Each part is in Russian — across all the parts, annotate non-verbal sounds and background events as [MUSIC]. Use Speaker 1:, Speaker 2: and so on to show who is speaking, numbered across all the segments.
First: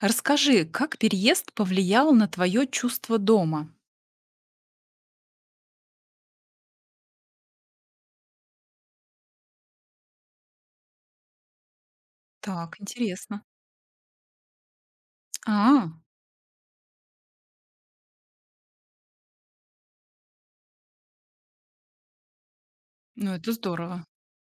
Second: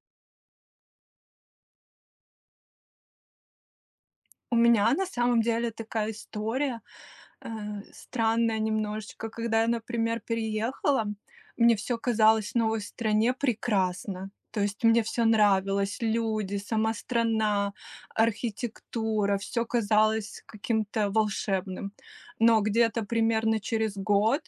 Speaker 1: Расскажи, как переезд повлиял на твое чувство дома?
Speaker 2: У меня на самом деле такая история, э, странная немножечко. Когда я, например, переехала, мне все казалось в
Speaker 1: Так,
Speaker 2: новой стране
Speaker 1: интересно.
Speaker 2: прекрасно. То есть мне все
Speaker 1: А,
Speaker 2: нравилось: люди, сама страна, архитектура. Все казалось каким-то волшебным. Но где-то
Speaker 1: ну это
Speaker 2: примерно через
Speaker 1: здорово.
Speaker 2: год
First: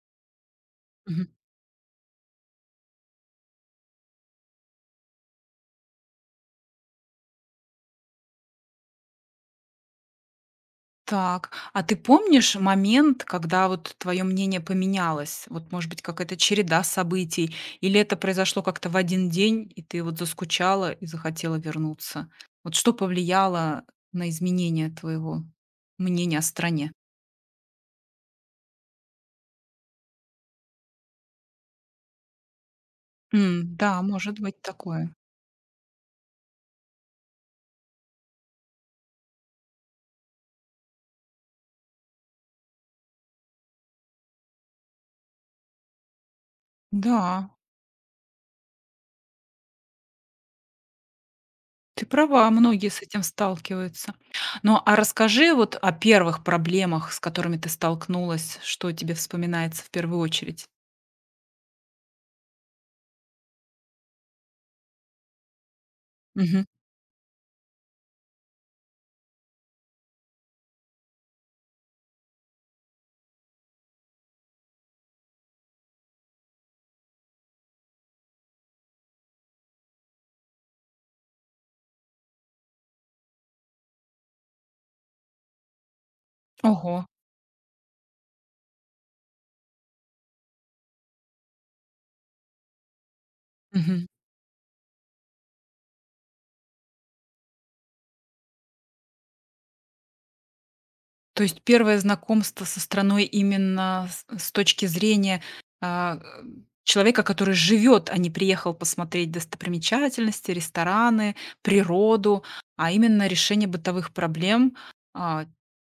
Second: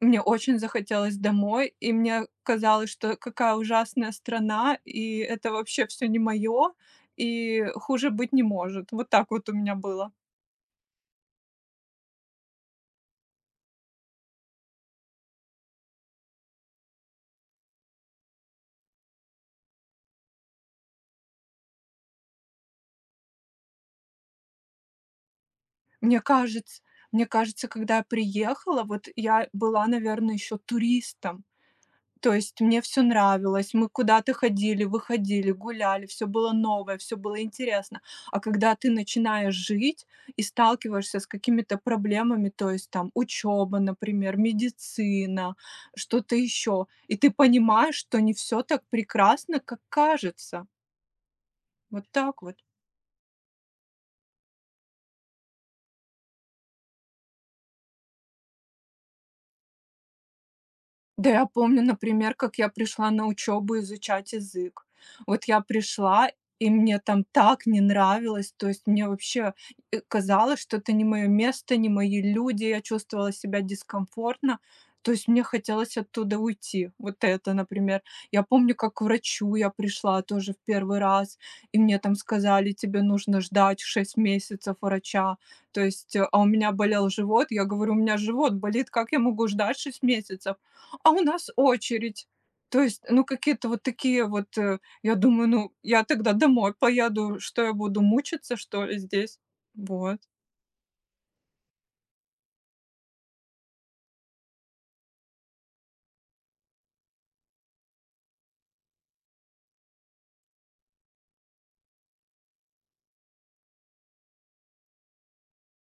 Speaker 2: мне очень захотелось
Speaker 1: Мгм.
Speaker 2: домой, и мне казалось, что какая ужасная страна, и это вообще все не мое, и хуже быть не может. Вот так вот у меня было.
Speaker 1: Так, а ты помнишь момент, когда вот твое мнение поменялось? Вот, может быть, какая-то череда событий? Или это произошло как-то в один день, и ты вот заскучала и захотела вернуться? Вот что повлияло на изменение твоего
Speaker 2: Мне
Speaker 1: мнения о
Speaker 2: кажется
Speaker 1: стране?
Speaker 2: мне кажется, когда я приехала, вот я была, наверное, еще туристом. То есть мне все нравилось,
Speaker 1: М,
Speaker 2: мы
Speaker 1: да,
Speaker 2: куда-то
Speaker 1: может быть
Speaker 2: ходили,
Speaker 1: такое.
Speaker 2: выходили, гуляли, все было новое, все было интересно. А когда ты начинаешь жить и сталкиваешься с какими-то проблемами, то есть там учеба, например, медицина, что-то еще, и ты
Speaker 1: Да.
Speaker 2: понимаешь, что не все так прекрасно, как кажется. Вот
Speaker 1: Ты
Speaker 2: так
Speaker 1: права,
Speaker 2: вот.
Speaker 1: многие с этим сталкиваются. Ну, а расскажи вот о первых проблемах, с которыми ты столкнулась, что тебе вспоминается в первую очередь?
Speaker 2: Да, я помню, например, как я пришла на учебу изучать язык. Вот я пришла,
Speaker 1: Мгм.
Speaker 2: и мне там так не нравилось. То есть мне вообще казалось, что это не мое место, не мои люди. Я чувствовала себя дискомфортно. То есть мне хотелось оттуда уйти. Вот это, например. Я помню, как к врачу я пришла тоже в первый раз, и мне там сказали, тебе нужно ждать 6 месяцев врача. То есть, а у меня
Speaker 1: Ого.
Speaker 2: болел живот. Я говорю, у меня живот болит, как я могу ждать 6 месяцев? А у нас очередь. То есть, ну, какие-то вот
Speaker 1: Мгм.
Speaker 2: такие вот, я думаю, ну, я тогда домой поеду, что я буду мучиться, что ли, здесь? Вот.
Speaker 1: То есть первое знакомство со страной именно с точки зрения, а, человека, который живет, а не приехал посмотреть достопримечательности, рестораны, природу, а именно решение бытовых проблем, а,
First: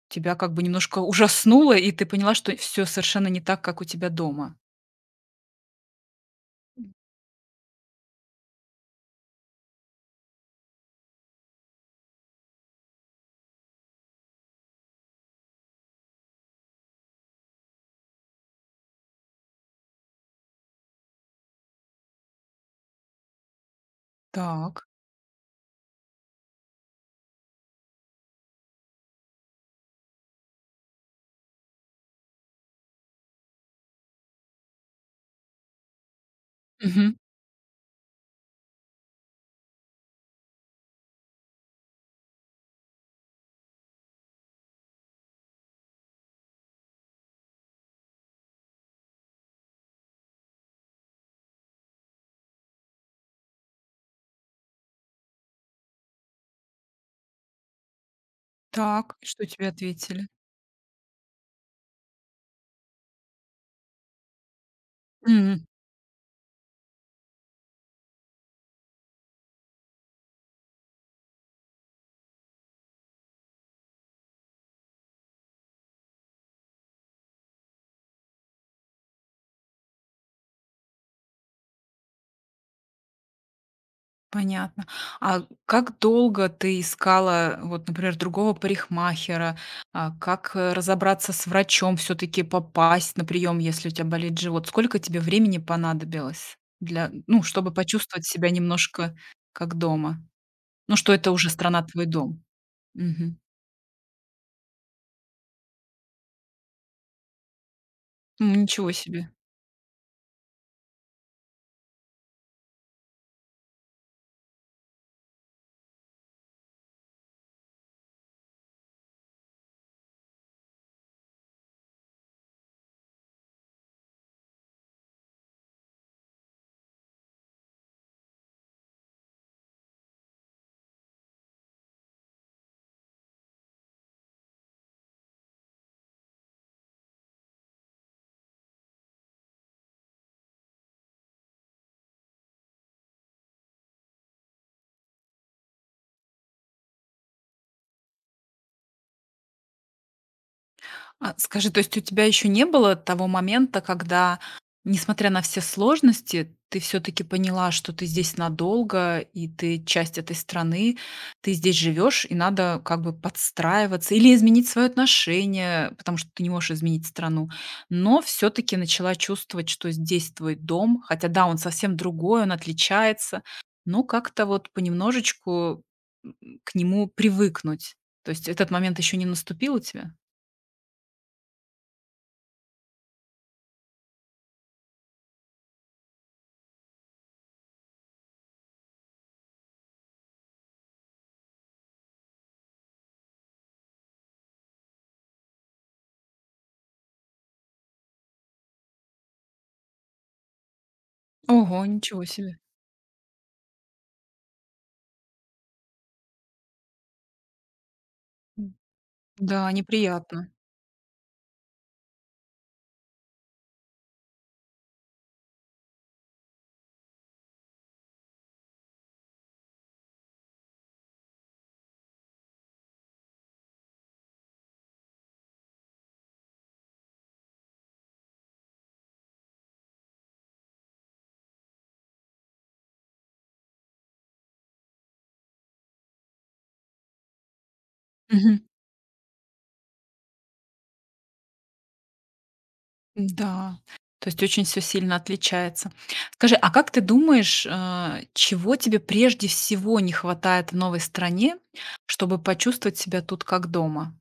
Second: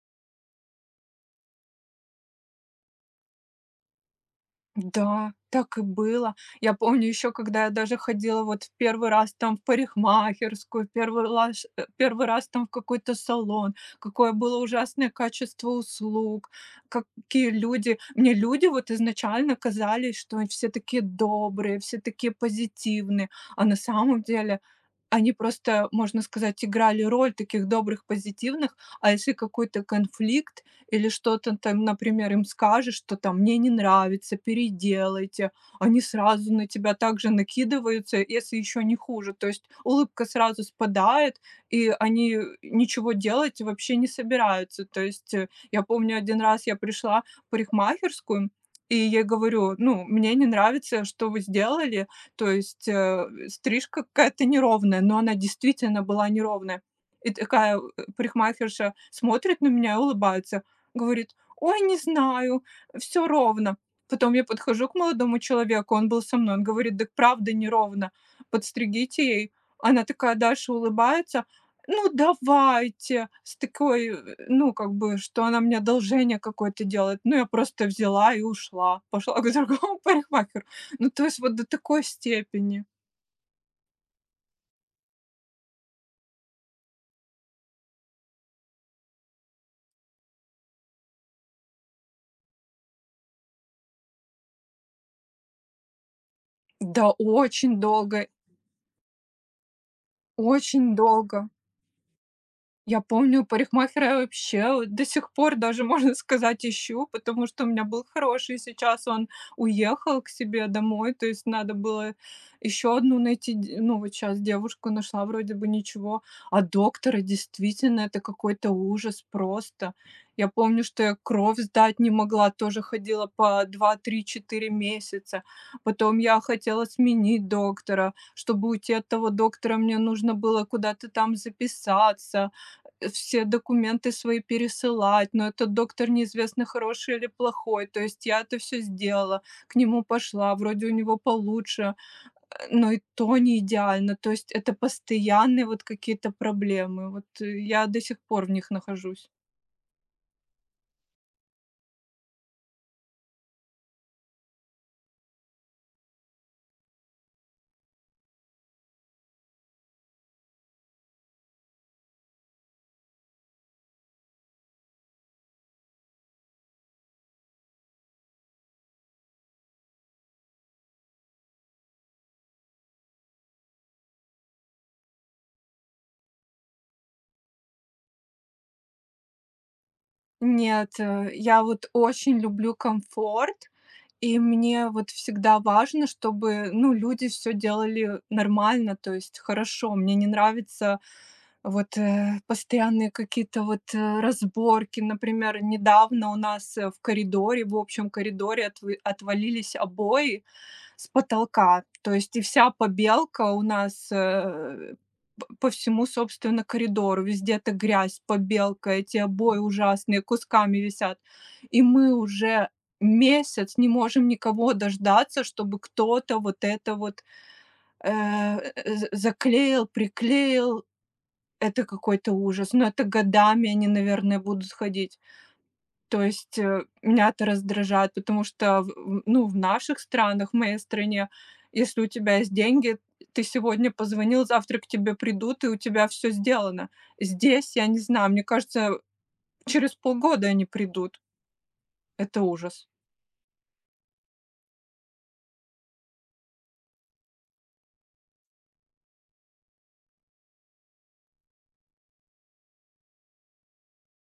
Speaker 1: тебя как бы немножко ужаснуло, и ты поняла, что все совершенно не так, как у тебя дома.
Speaker 2: Да, так и было. Я помню еще, когда я даже ходила вот в первый раз там в парикмахерскую, первый раз, один раз там в какой-то салон, какое было ужасное качество услуг, какие люди мне люди вот изначально казались, что они все такие добрые, все такие позитивные, а на самом деле
Speaker 1: Так.
Speaker 2: они просто, можно сказать, играли роль таких добрых, позитивных. А если какой-то конфликт или что-то там, например, им скажешь, что там мне не нравится, переделайте, они сразу на тебя
Speaker 1: Мгм.
Speaker 2: также накидываются, если еще не хуже. То есть улыбка сразу спадает, и они ничего делать вообще не собираются. То есть я помню, один раз я пришла в парикмахерскую, и я говорю, ну, мне не нравится, что вы сделали, то есть стрижка какая-то неровная, но она действительно была неровная. И такая парикмахерша
Speaker 1: Так, и что
Speaker 2: смотрит на
Speaker 1: тебе
Speaker 2: меня и
Speaker 1: ответили?
Speaker 2: улыбается. Говорит: «Ой, не знаю, все ровно». Потом я подхожу к молодому
Speaker 1: М,
Speaker 2: человеку, он был со мной, он говорит: «Дак правда неровно, подстригите ей». Она такая дальше улыбается: «Ну, давайте». С такой, ну, как бы, что она мне одолжение какое-то делает. Ну, я просто взяла и ушла, пошла [LAUGHS] к другому парикмахеру. Ну, то есть вот до такой степени.
Speaker 1: понятно. А как долго ты искала, вот, например, другого парикмахера? А, как, разобраться с врачом, все таки попасть на прием, если у тебя болит живот? Сколько тебе времени понадобилось
Speaker 2: Да,
Speaker 1: для ну, чтобы
Speaker 2: очень
Speaker 1: почувствовать
Speaker 2: долго,
Speaker 1: себя немножко как дома? Ну,
Speaker 2: очень
Speaker 1: что это
Speaker 2: долго.
Speaker 1: уже страна твой дом.
Speaker 2: Я
Speaker 1: Мгм.
Speaker 2: помню, парикмахера я вообще вот до сих пор даже, [LAUGHS] можно сказать, ищу, потому что у меня был
Speaker 1: М,
Speaker 2: хороший.
Speaker 1: ничего
Speaker 2: Сейчас он
Speaker 1: себе.
Speaker 2: уехал к себе домой, то есть надо было еще одну найти. Ну, вот сейчас девушку нашла, вроде бы ничего. А доктора действительно это какой-то ужас просто. Я помню, что я кровь сдать не могла, тоже ходила по два-три-четыре месяца. Потом я хотела сменить доктора. Чтобы уйти от того доктора, мне нужно было куда-то там записаться, все документы свои пересылать, но этот доктор неизвестно, хороший или плохой. То есть я это все сделала, к нему пошла, вроде у него получше, но и то не идеально. То есть это постоянные вот какие-то проблемы. Вот, я до сих пор в них нахожусь.
Speaker 1: А, скажи, то есть у тебя еще не было того момента, когда, несмотря на все сложности, ты все-таки поняла, что ты здесь надолго, и ты часть этой страны, ты здесь живешь, и надо как бы подстраиваться или изменить свое отношение, потому что ты не можешь изменить страну. Но все-таки начала чувствовать, что здесь твой дом, хотя да, он совсем другой, он отличается, но как-то вот понемножечку м, к нему привыкнуть. То есть этот момент еще не наступил у тебя?
Speaker 2: Нет, я вот очень люблю комфорт, и мне вот всегда важно, чтобы, ну, люди все делали нормально, то есть хорошо. Мне не нравится. Вот, постоянные какие-то вот, разборки. Например, недавно у нас, в коридоре, в общем коридоре отвы отвалились обои с потолка.
Speaker 1: Ого,
Speaker 2: То
Speaker 1: ничего
Speaker 2: есть и
Speaker 1: себе.
Speaker 2: вся побелка у нас, э, п по всему, собственно, коридору. Везде эта грязь,
Speaker 1: М,
Speaker 2: побелка, эти обои
Speaker 1: да,
Speaker 2: ужасные,
Speaker 1: неприятно.
Speaker 2: кусками висят. И мы уже месяц не можем никого дождаться, чтобы кто-то вот это вот, э, э, з заклеил, приклеил, это какой-то ужас, но это годами они, наверное, будут ходить. То есть, меня это раздражает, потому что в ну, в наших странах, в моей стране, если у тебя есть деньги, ты сегодня позвонил, завтра к тебе придут, и у тебя все сделано. Здесь, я не знаю, мне
Speaker 1: Мгм.
Speaker 2: кажется, через полгода они придут. Это ужас.
Speaker 1: Да. То есть очень все сильно отличается. Скажи, а как ты думаешь, а, чего тебе прежде всего не хватает в новой стране, чтобы почувствовать себя тут как дома?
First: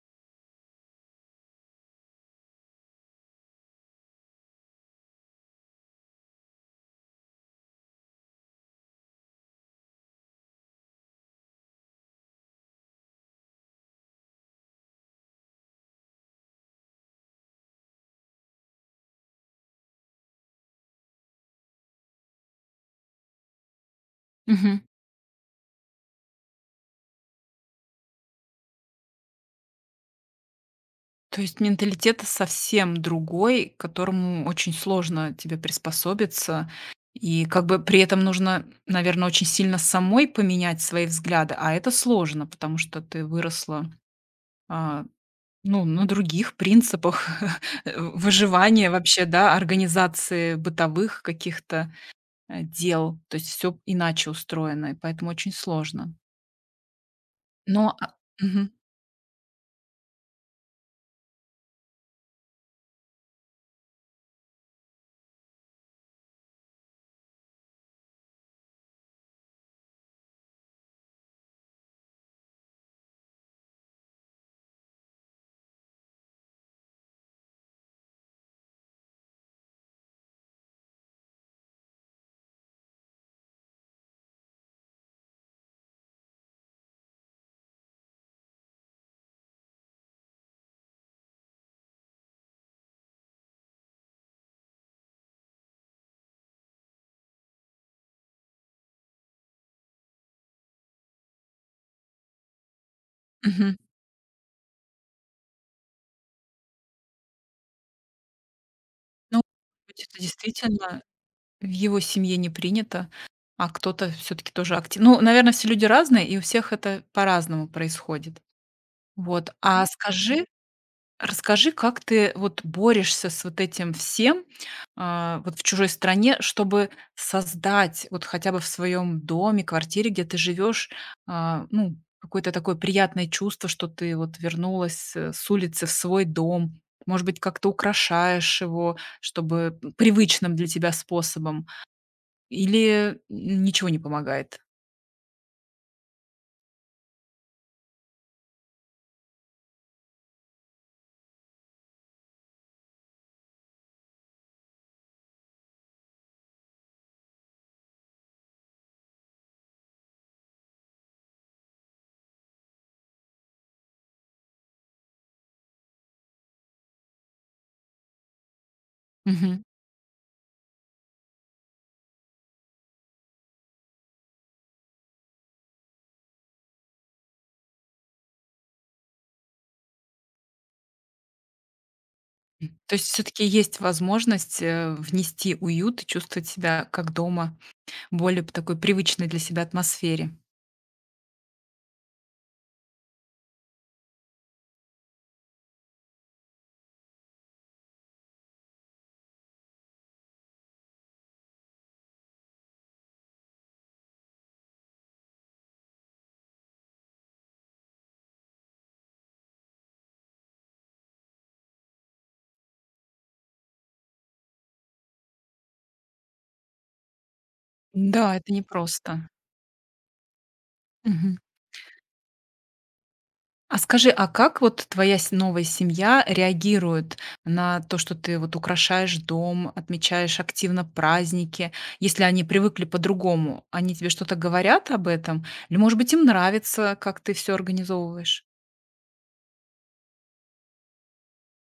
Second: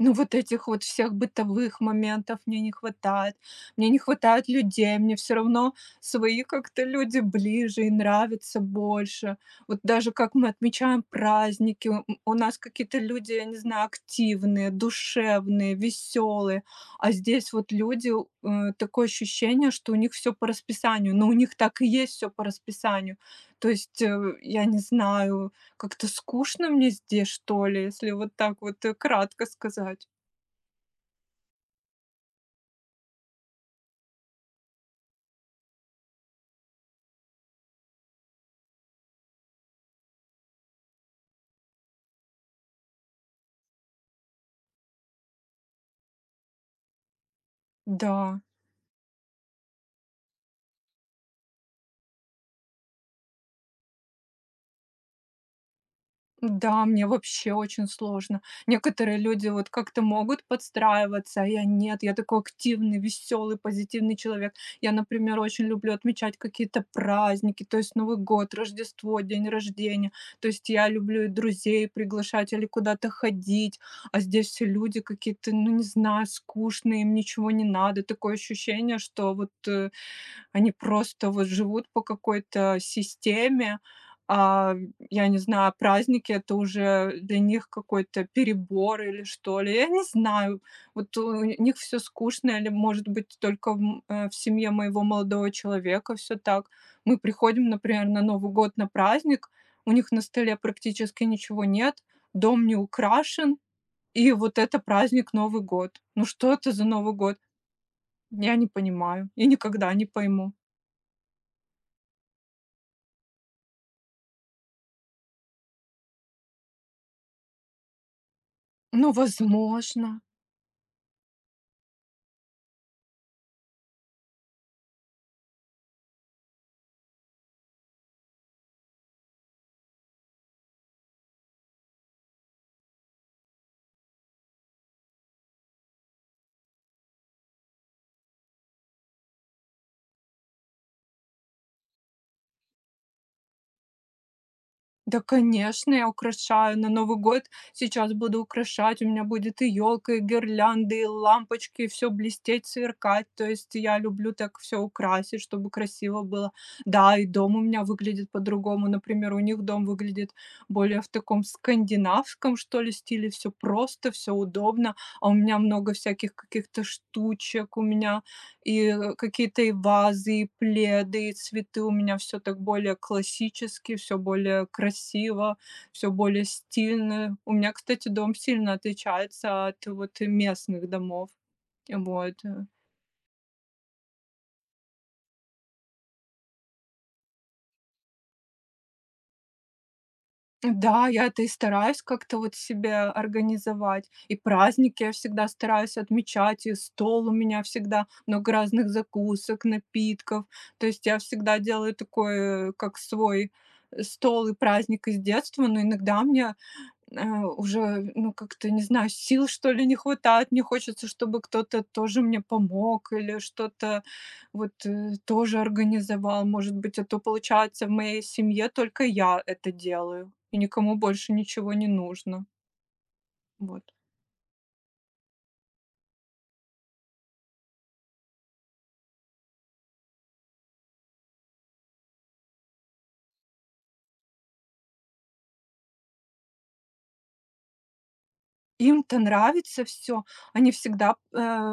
Speaker 2: Ну, вот этих вот всех бытовых моментов мне не хватает. Мне не хватает людей, мне все равно свои как-то люди ближе и нравятся больше. Вот даже как мы отмечаем праздники, у нас какие-то люди, я не знаю, активные, душевные, веселые. А здесь вот люди, такое ощущение, что у них все по расписанию. Но у них так и есть все по расписанию. То есть, я не
Speaker 1: Мгм.
Speaker 2: знаю, как-то скучно мне здесь, что ли, если вот так вот, кратко сказать.
Speaker 1: То есть менталитет совсем другой, к которому очень сложно тебе приспособиться. И как бы при этом нужно, наверное, очень сильно самой поменять свои взгляды, а это сложно, потому что ты выросла, а, ну, на других принципах [LAUGHS]
Speaker 2: Да.
Speaker 1: выживания вообще, да, организации бытовых каких-то, дел. То есть все иначе устроено, и поэтому очень сложно.
Speaker 2: Да, мне вообще
Speaker 1: Но,
Speaker 2: очень
Speaker 1: а
Speaker 2: сложно.
Speaker 1: мгм,
Speaker 2: Некоторые люди вот как-то могут подстраиваться, а я нет. Я такой активный, веселый, позитивный человек. Я, например, очень люблю отмечать какие-то праздники, то есть Новый год, Рождество, день рождения. То есть я люблю и друзей приглашать или куда-то ходить. А здесь все люди какие-то, ну не знаю, скучные, им ничего не надо. Такое ощущение, что вот они просто вот живут по какой-то системе, а я не знаю, праздники — это уже для них какой-то перебор или что ли. Я не знаю. Вот у них все скучно или, может быть, только в семье моего молодого человека все так. Мы приходим, например, на Новый год на праздник, у них на столе практически ничего нет, дом не украшен,
Speaker 1: мгм.
Speaker 2: и вот это праздник Новый год. Ну что это за Новый год? Я не понимаю
Speaker 1: Ну,
Speaker 2: и
Speaker 1: может
Speaker 2: никогда
Speaker 1: быть,
Speaker 2: не
Speaker 1: это
Speaker 2: пойму.
Speaker 1: действительно в его семье не принято, а кто-то все таки тоже актив. Ну, наверное, все люди разные, и у всех это по-разному происходит.
Speaker 2: Ну,
Speaker 1: Вот. А
Speaker 2: возможно.
Speaker 1: скажи, расскажи, как ты вот борешься с вот этим всем, а, вот в чужой стране, чтобы создать вот хотя бы в своем доме, квартире, где ты живешь, а, ну, какое-то такое приятное чувство, что ты вот вернулась с улицы в свой дом. Может быть, как-то украшаешь его, чтобы привычным для тебя способом, или ничего не помогает?
Speaker 2: Да, конечно, я украшаю. На Новый год сейчас буду украшать. У меня будет и елка, и гирлянды, и лампочки, и все блестеть, сверкать. То есть я люблю так все украсить, чтобы красиво было. Да, и дом у меня выглядит по-другому. Например, у них дом выглядит более в таком скандинавском, что ли, стиле. Все просто, все удобно. А у меня много всяких каких-то штучек. У меня и, какие-то
Speaker 1: Мгм.
Speaker 2: и вазы, и пледы, и цветы. У меня все так более классически, все более красиво, все более стильно. У меня, кстати, дом сильно отличается от вот местных домов. Вот.
Speaker 1: То есть все-таки есть возможность внести уют и чувствовать себя как дома. Более п такой привычной для себя атмосфере.
Speaker 2: Да, я это и стараюсь как-то вот себя организовать. И праздники я всегда стараюсь отмечать, и стол у меня всегда много разных закусок, напитков. То есть я всегда делаю такой, как свой стол и праздник из детства, но иногда мне а, уже, ну, как-то, не знаю, сил, что ли, не хватает. Мне хочется, чтобы кто-то тоже мне помог или что-то вот тоже организовал. Может быть, а то получается в моей
Speaker 1: Да, это
Speaker 2: семье только
Speaker 1: непросто.
Speaker 2: я это делаю, и никому больше
Speaker 1: Мгм.
Speaker 2: ничего не нужно.
Speaker 1: А
Speaker 2: Вот.
Speaker 1: скажи, а как вот твоя с новая семья реагирует на то, что ты вот украшаешь дом, отмечаешь активно праздники? Если они привыкли по-другому, они тебе что-то говорят об этом? Или, может быть, им нравится, как ты все организовываешь?
Speaker 2: Им-то нравится все. Они всегда,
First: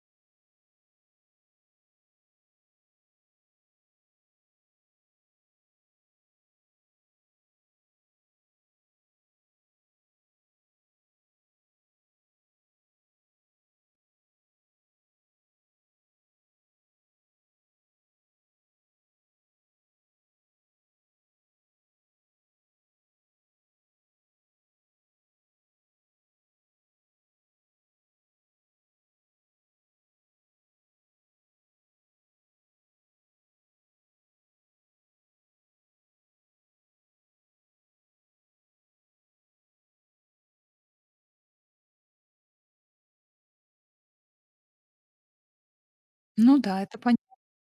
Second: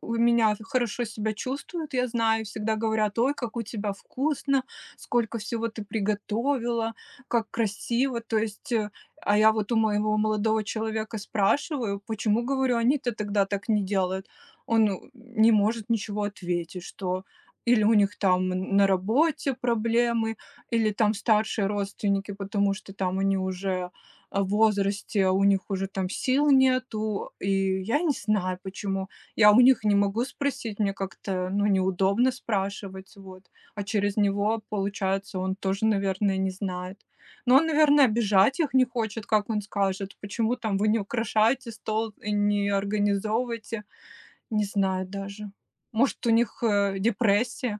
Speaker 2: у меня хорошо себя чувствуют, я знаю, всегда говорят: «Ой, как у тебя вкусно, сколько всего ты приготовила, как красиво». То есть, а я вот у моего молодого человека спрашиваю: «Почему, говорю, они-то тогда так не делают?» Он, не может ничего ответить, что или у них там на работе проблемы, или там старшие родственники, потому что там они уже а, возрасте, а у них уже там сил нету, и я не знаю почему. Я у них не могу спросить, мне как-то, ну, неудобно спрашивать, вот. А через него, получается, он тоже, наверное, не знает. Но он, наверное, обижать их не хочет, как он скажет. Почему там вы не украшаете стол и не организовываете? Не знаю даже. Может, у
Speaker 1: Ну
Speaker 2: них
Speaker 1: да, это понятно.
Speaker 2: депрессия?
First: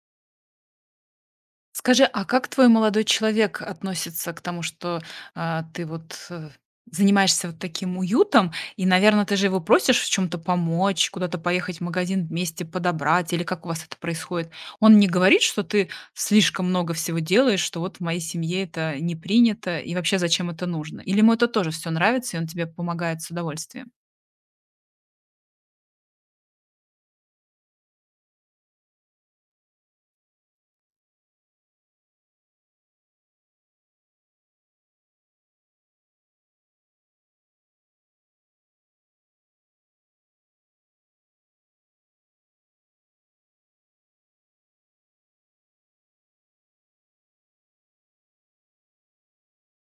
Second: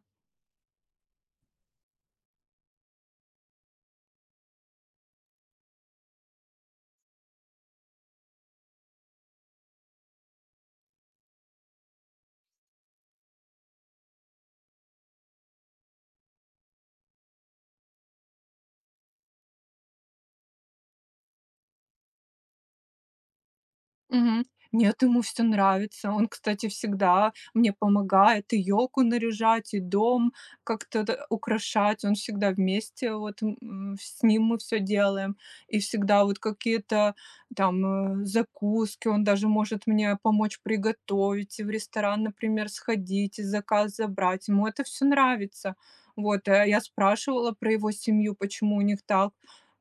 Speaker 1: Скажи, а как твой молодой человек относится к тому, что, а, ты вот, занимаешься вот таким уютом? И, наверное, ты же его просишь в чем то помочь, куда-то поехать в магазин вместе подобрать, или как у вас это происходит? Он не говорит, что ты слишком много всего делаешь, что вот в моей семье это не принято, и вообще зачем это нужно? Или ему это тоже все нравится, и он тебе помогает с удовольствием?
Speaker 2: Мгм. Нет, ему все нравится. Он, кстати, всегда мне помогает и елку наряжать, и дом как-то т украшать. Он всегда вместе, вот, с ним мы все делаем. И всегда вот какие-то там, закуски, он даже может мне помочь приготовить, и в ресторан, например, сходить, и заказ забрать. Ему это все нравится. Вот, я спрашивала про его семью, почему у них так.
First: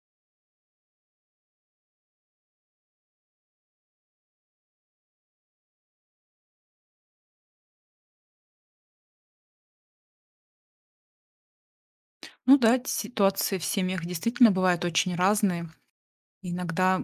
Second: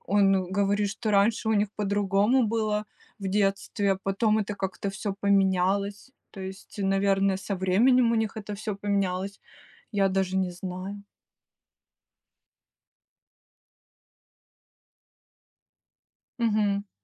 Speaker 2: Он говорит, что раньше у них по-другому было в детстве, а потом это как-то все поменялось. То есть, наверное, со временем у них это все поменялось. Я даже не знаю.
Speaker 1: Ну да, ситуации в семьях действительно бывают очень разные.
Speaker 2: Мгм.
Speaker 1: Иногда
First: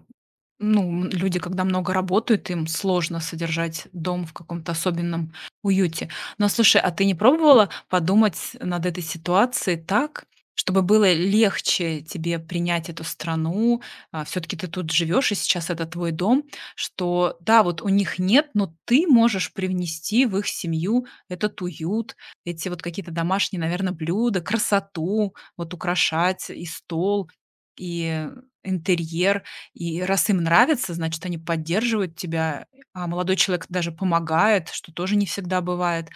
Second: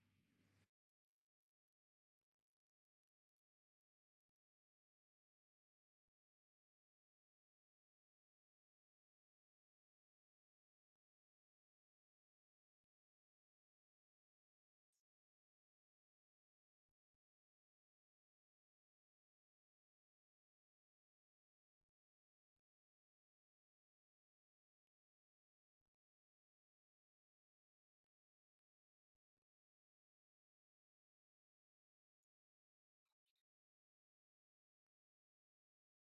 Speaker 1: ну, м, люди, когда много работают, им сложно содержать дом в каком-то особенном уюте. Но слушай, а ты не пробовала подумать над этой ситуацией так, чтобы было легче тебе принять эту страну? Все-таки ты тут живешь, и сейчас это твой дом, что да, вот у них нет, но ты можешь привнести в их семью этот уют, эти вот какие-то домашние, наверное, блюда, красоту, вот украшать и стол, и интерьер, и раз им нравится, значит, они поддерживают тебя, а молодой человек даже помогает, что тоже не всегда бывает.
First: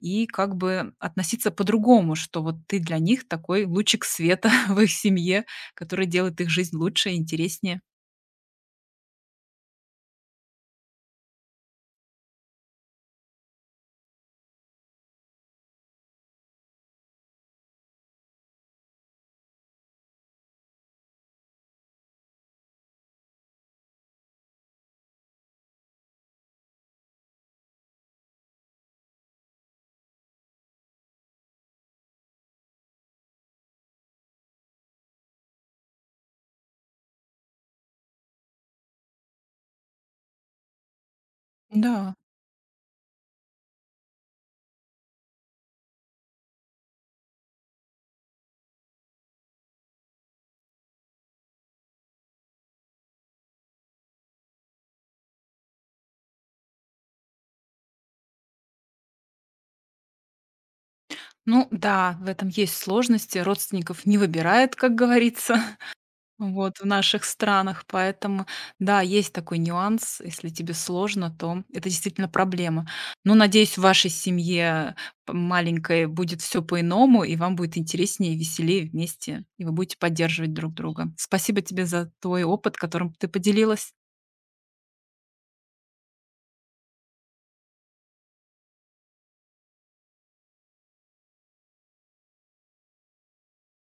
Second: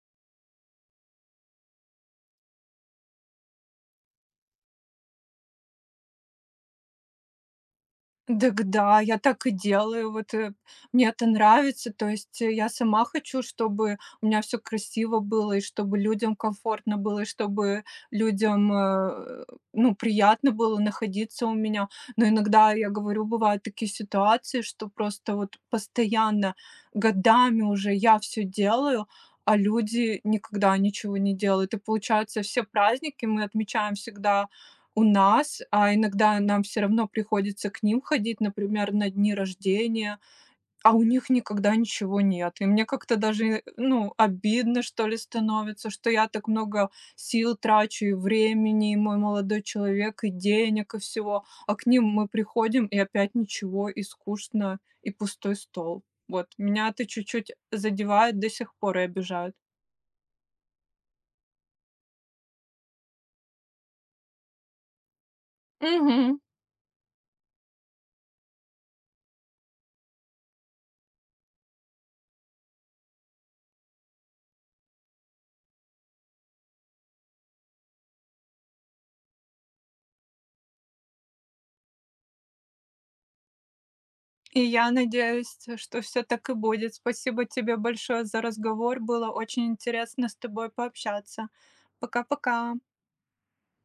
Speaker 1: И как бы относиться по-другому, что вот ты для них такой лучик света [LAUGHS] в их семье, который делает их жизнь лучше и интереснее.
Speaker 2: Дак да, я так и делаю. Вот, мне это нравится. То есть, я сама хочу, чтобы у меня все красиво было, и чтобы людям комфортно было, и чтобы людям, ну, приятно было находиться у меня. Но иногда, я говорю, бывают такие ситуации, что просто вот постоянно, годами уже я все делаю, а люди никогда ничего не делают. И получается, все праздники мы отмечаем всегда у нас, а иногда нам все равно приходится к ним ходить, например, на дни рождения, а у них никогда
Speaker 1: Да.
Speaker 2: ничего нет. И мне как-то даже, ну, обидно, что ли, становится, что я так много сил трачу и времени, и мой молодой человек, и денег, и всего, а к ним мы приходим, и опять ничего, и скучно, и пустой стол. Вот, меня это чуть-чуть задевает до сих пор и обижает.
Speaker 1: Ну да, в этом есть сложности. Родственников не выбирает, как говорится. [LAUGHS]
Speaker 2: Мгм.
Speaker 1: Вот, в наших странах. Поэтому, да, есть такой нюанс. Если тебе сложно, то это действительно проблема. Но, надеюсь, в вашей семье маленькой будет все по-иному, и вам будет интереснее и веселее вместе, и вы будете поддерживать друг друга. Спасибо тебе за твой опыт, которым ты поделилась.
Speaker 2: И я надеюсь, что все так и будет. Спасибо тебе большое за разговор. Было очень интересно с тобой пообщаться. Пока-пока.